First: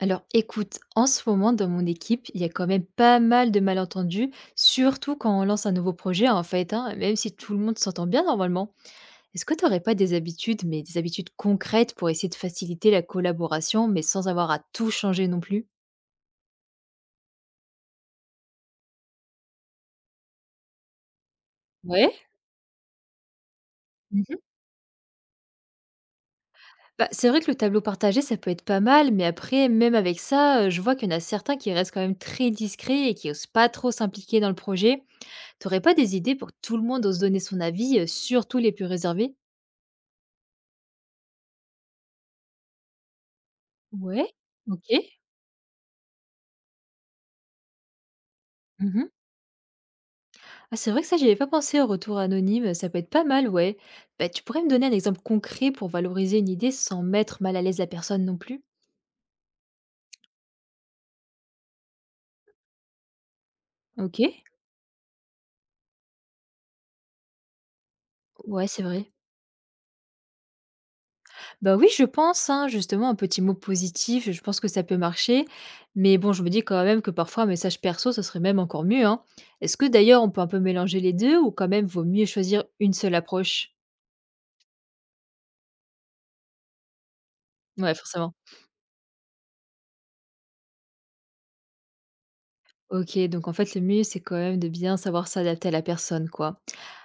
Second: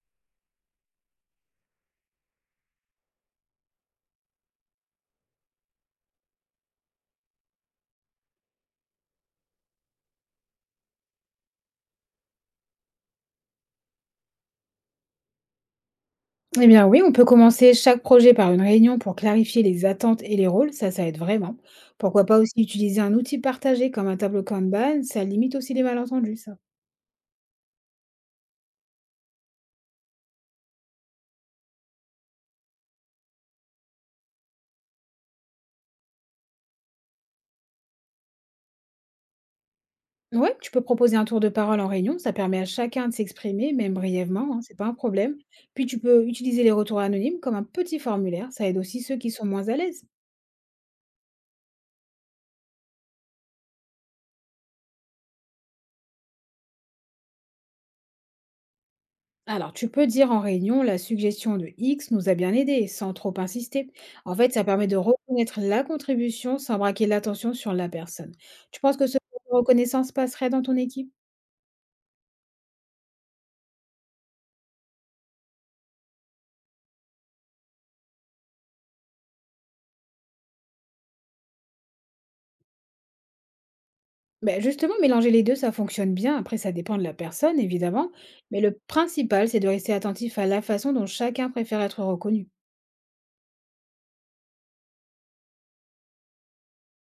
Alors écoute, en ce moment dans mon équipe, il y a quand même pas mal de malentendus, surtout quand on lance un nouveau projet en fait, hein, même si tout le monde s'entend bien normalement. Est-ce que tu n'aurais pas des habitudes, mais des habitudes concrètes pour essayer de faciliter la collaboration, mais sans avoir à tout changer non plus? Eh bien oui, on peut commencer chaque projet par une réunion pour clarifier les attentes et les rôles, ça aide vraiment. Ouais. Pourquoi pas aussi utiliser un outil partagé comme un Mhm. tableau Kanban, ça limite aussi les malentendus, ça. Bah, c'est vrai que le tableau partagé, ça peut être pas mal, mais après, même avec ça, je vois qu'il y en a certains qui restent quand même très discrets et qui osent pas trop s'impliquer dans le projet. T'aurais pas des idées pour que tout le monde ose donner son avis, surtout les plus réservés? Ouais, tu peux proposer un tour de parole en réunion, ça permet à chacun de s'exprimer, même Ouais, brièvement, hein, c'est pas OK. un problème. Puis tu peux utiliser les retours anonymes comme un petit formulaire, ça aide aussi Mmh. ceux qui sont moins à l'aise. Ah, c'est vrai que ça, j'y avais pas pensé au retour anonyme, ça peut être pas mal, ouais. Bah, tu pourrais me donner un exemple concret pour valoriser une idée sans mettre mal à l'aise la personne non plus? Alors, tu peux dire en réunion, la suggestion de X nous a bien aidés, sans trop insister. En OK. fait, ça permet de reconnaître la contribution sans braquer l'attention sur la personne. Ouais, Tu c'est penses que vrai. ce genre de reconnaissance passerait dans ton équipe? Bah oui, je pense, hein, justement, un petit mot positif, je pense que ça peut marcher. Mais bon, je me dis quand même que parfois un message perso, ce serait même encore mieux, hein. Est-ce que d'ailleurs on peut un peu mélanger les 2 ou quand même vaut mieux choisir une seule approche? Ben justement, mélanger les deux, ça fonctionne bien. Après, ça dépend de la personne, Ouais, évidemment. forcément. Mais le principal, c'est de rester attentif à la façon dont chacun préfère être reconnu. OK, donc en fait, le mieux, c'est quand même de bien savoir s'adapter à la personne, quoi.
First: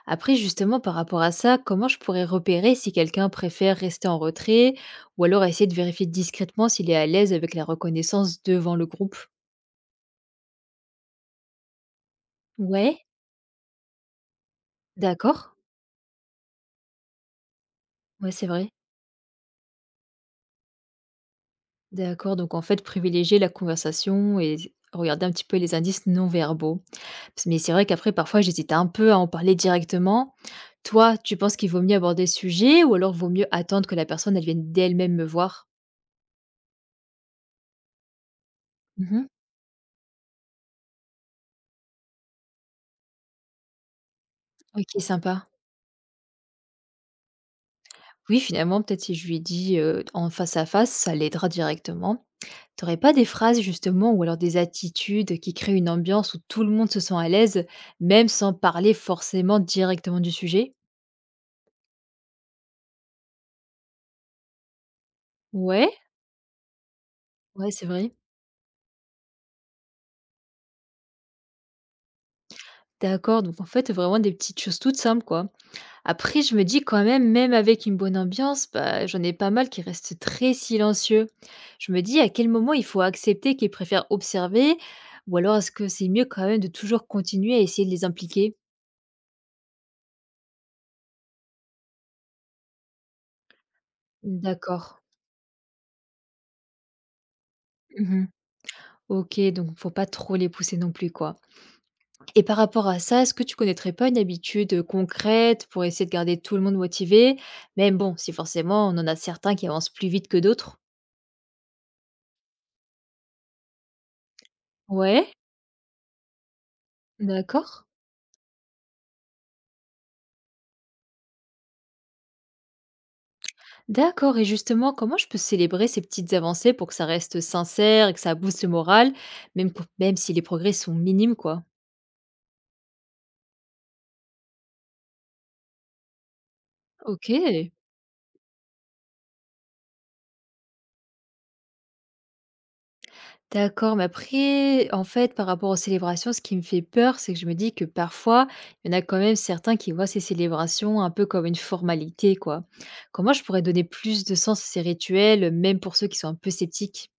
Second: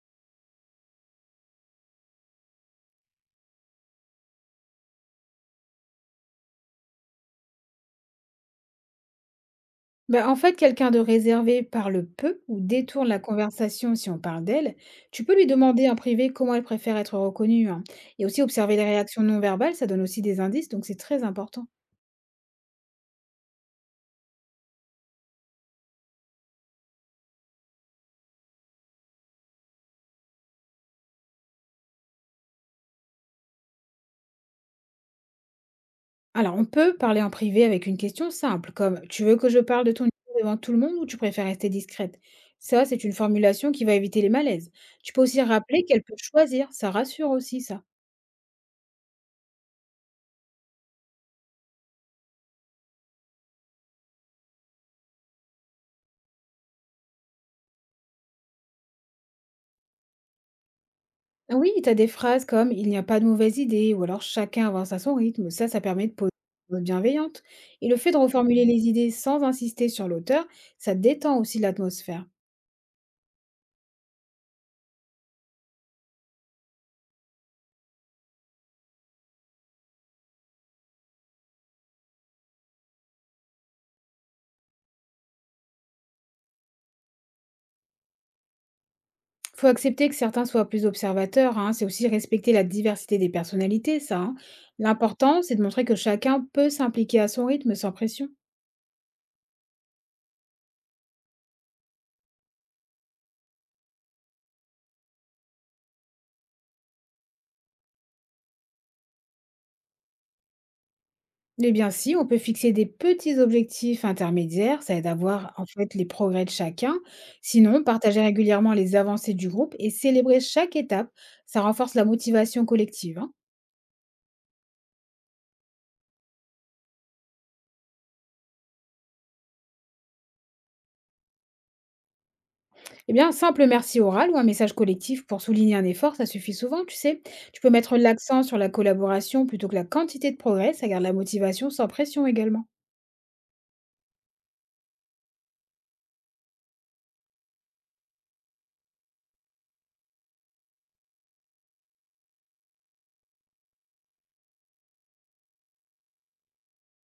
Après, justement, par rapport à ça, comment je pourrais repérer si quelqu'un préfère rester en retrait ou alors essayer de vérifier discrètement s'il est à l'aise avec la reconnaissance devant le groupe? Bah, en fait, quelqu'un de réservé parle peu ou Ouais, détourne la conversation si on parle d'elle. Tu peux lui d'accord. demander en privé comment elle préfère être reconnue, hein. Et Ouais, aussi c'est vrai. observer les réactions non verbales, ça donne aussi des indices, donc c'est très important. D'accord. Donc, en fait, privilégier la conversation et regarder un petit peu les indices non verbaux. Mais c'est vrai qu'après, parfois, j'hésite un peu à en parler directement. Toi, tu penses qu'il vaut mieux aborder le sujet ou alors vaut mieux attendre que la personne, elle vienne d'elle-même me voir? Alors, on peut parler en privé avec une question simple, comme: tu Mhm. veux que je parle de ton histoire devant tout le monde ou tu préfères rester discrète? Ça, c'est une formulation qui va éviter les malaises. Ok, Tu peux aussi sympa. rappeler qu'elle peut choisir, ça rassure aussi ça. Oui, finalement, peut-être si je lui dis, en face à face, ça l'aidera directement. T'aurais pas des phrases justement ou alors des attitudes qui créent une ambiance où tout le monde se sent à l'aise, même sans parler forcément directement du sujet? Oui, tu as des phrases comme «Il n'y a pas de mauvaise idée» ou alors «Chacun avance à son rythme». Ça Ouais, permet de poser une note bienveillante. ouais, c'est Et le vrai. fait de reformuler les idées sans insister sur l'auteur, ça détend aussi l'atmosphère. D'accord, donc en fait, vraiment des petites choses toutes simples, quoi. Après, je me dis quand même, même avec une bonne ambiance, bah, j'en ai pas mal qui restent très silencieux. Je me dis à quel moment il faut accepter qu'ils préfèrent observer ou alors est-ce que c'est mieux quand même de toujours continuer à essayer de les impliquer? Faut accepter que certains soient plus observateurs, hein, c'est aussi respecter la diversité des personnalités, ça, hein. D'accord. L'important, c'est de montrer que chacun peut s'impliquer à son rythme sans Mmh. pression. OK, donc faut pas trop les pousser non plus, quoi. Et par rapport à ça, est-ce que tu connaîtrais pas une habitude concrète pour essayer de garder tout le monde motivé? Même bon, si forcément on en a certains qui avancent plus vite que d'autres. Eh bien, si, on peut fixer des petits objectifs intermédiaires, ça aide à Ouais, voir en fait les progrès de chacun. Sinon, d'accord. partager régulièrement les avancées du groupe et célébrer chaque étape, ça renforce la motivation collective, hein. D'accord et justement, comment je peux célébrer ces petites avancées pour que ça reste sincère et que ça booste le moral, même si les progrès sont minimes, quoi? Eh bien, un simple merci oral ou un message collectif pour souligner un effort, ça suffit souvent, tu sais. Tu peux OK. mettre l'accent sur la collaboration plutôt que la quantité de progrès, ça garde la motivation sans pression également. D'accord, mais après, en fait, par rapport aux célébrations, ce qui me fait peur, c'est que je me dis que parfois, il y en a quand même certains qui voient ces célébrations un peu comme une formalité, quoi. Comment je pourrais donner plus de sens à ces rituels, même pour ceux qui sont un peu sceptiques?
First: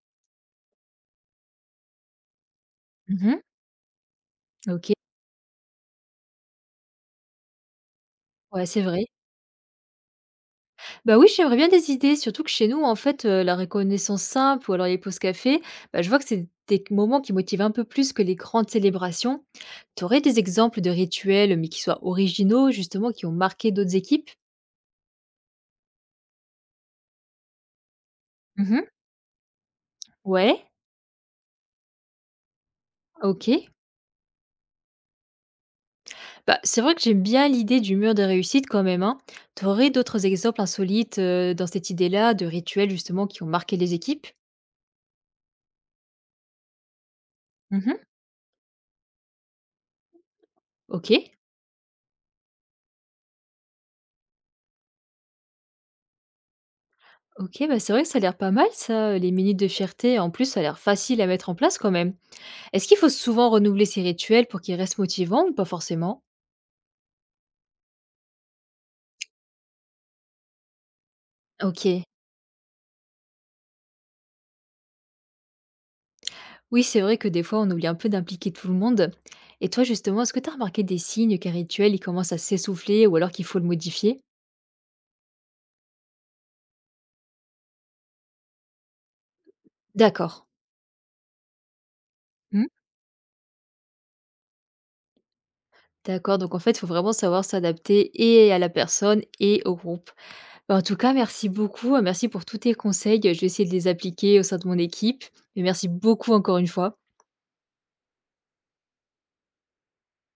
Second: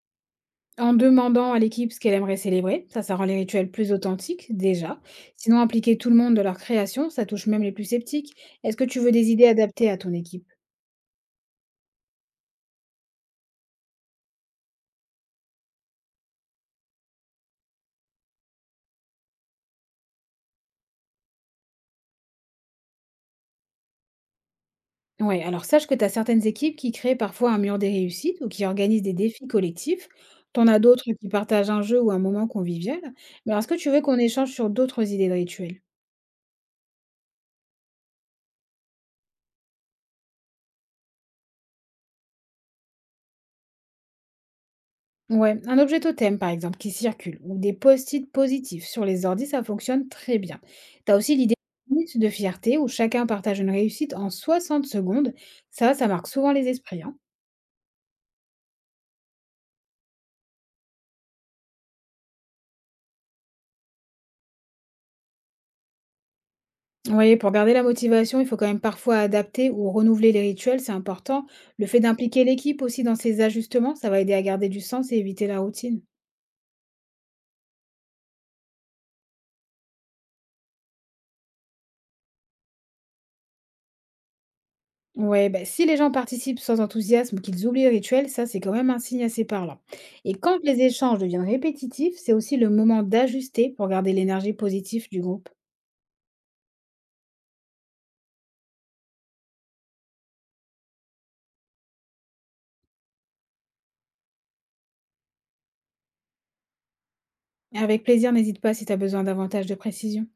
En demandant à l'équipe ce qu'elle aimerait célébrer, ça rend les Mhm, rituels plus authentiques, ok. déjà. Sinon, impliquer tout le monde de leur création, ça touche même les plus sceptiques. Ouais, Est-ce c'est que tu vrai. veux des idées adaptées à ton équipe? Bah oui, j'aimerais bien des idées, surtout que chez nous, en fait, la reconnaissance simple ou alors les pauses café, bah, je vois que c'est des moments qui motivent un peu plus que les grandes célébrations. Tu aurais des exemples de rituels, mais qui soient originaux, justement, qui ont marqué d'autres équipes? Ouais, alors sache que tu as certaines équipes qui créent parfois un mur des réussites ou qui organisent des défis collectifs. Ouais, T'en as d'autres qui partagent un jeu ou un moment convivial. Mais alors, OK. est-ce que tu veux qu'on échange sur d'autres idées de rituels? Bah, c'est vrai que j'aime bien l'idée du mur de réussite quand même, hein. Tu aurais d'autres exemples insolites, dans cette idée-là, de rituels justement qui ont marqué les équipes? Ouais, un objet totem par exemple qui circule ou des Mmh. post-it positifs sur les ordi, ça fonctionne très bien. T'as OK. aussi l'idée de minute de fierté où chacun partage une réussite en 60 secondes. Ça marque souvent les esprits, hein. OK, bah, c'est vrai que ça a l'air pas mal ça, les minutes de fierté. En plus, ça a l'air facile à mettre en place quand même. Est-ce qu'il faut souvent renouveler ces rituels pour qu'ils restent motivants ou pas forcément? Oui, pour garder la motivation, il faut quand même parfois adapter ou renouveler les rituels, c'est important. Le fait OK. d'impliquer l'équipe aussi dans ces ajustements, ça va aider à garder du sens et éviter la routine. Oui, c'est vrai que des fois, on oublie un peu d'impliquer tout le monde. Et toi, justement, est-ce que tu remarqué des signes qu'un rituel, il commence à s'essouffler ou alors qu'il faut le modifier? Ouais, bah, si les gens participent sans enthousiasme ou qu'ils oublient le rituel, ça c'est quand même un signe assez parlant. Et D'accord. quand les échanges deviennent répétitifs, c'est aussi Mmh. le moment d'ajuster pour garder l'énergie positive du groupe. D'accord, donc en fait, il faut vraiment savoir s'adapter et à la personne et au groupe. Bah, en tout cas, merci beaucoup, hein, merci pour tous tes conseils, je vais essayer de les appliquer au sein de mon équipe et merci beaucoup encore une fois. Avec plaisir, n'hésite pas si tu as besoin davantage de précision.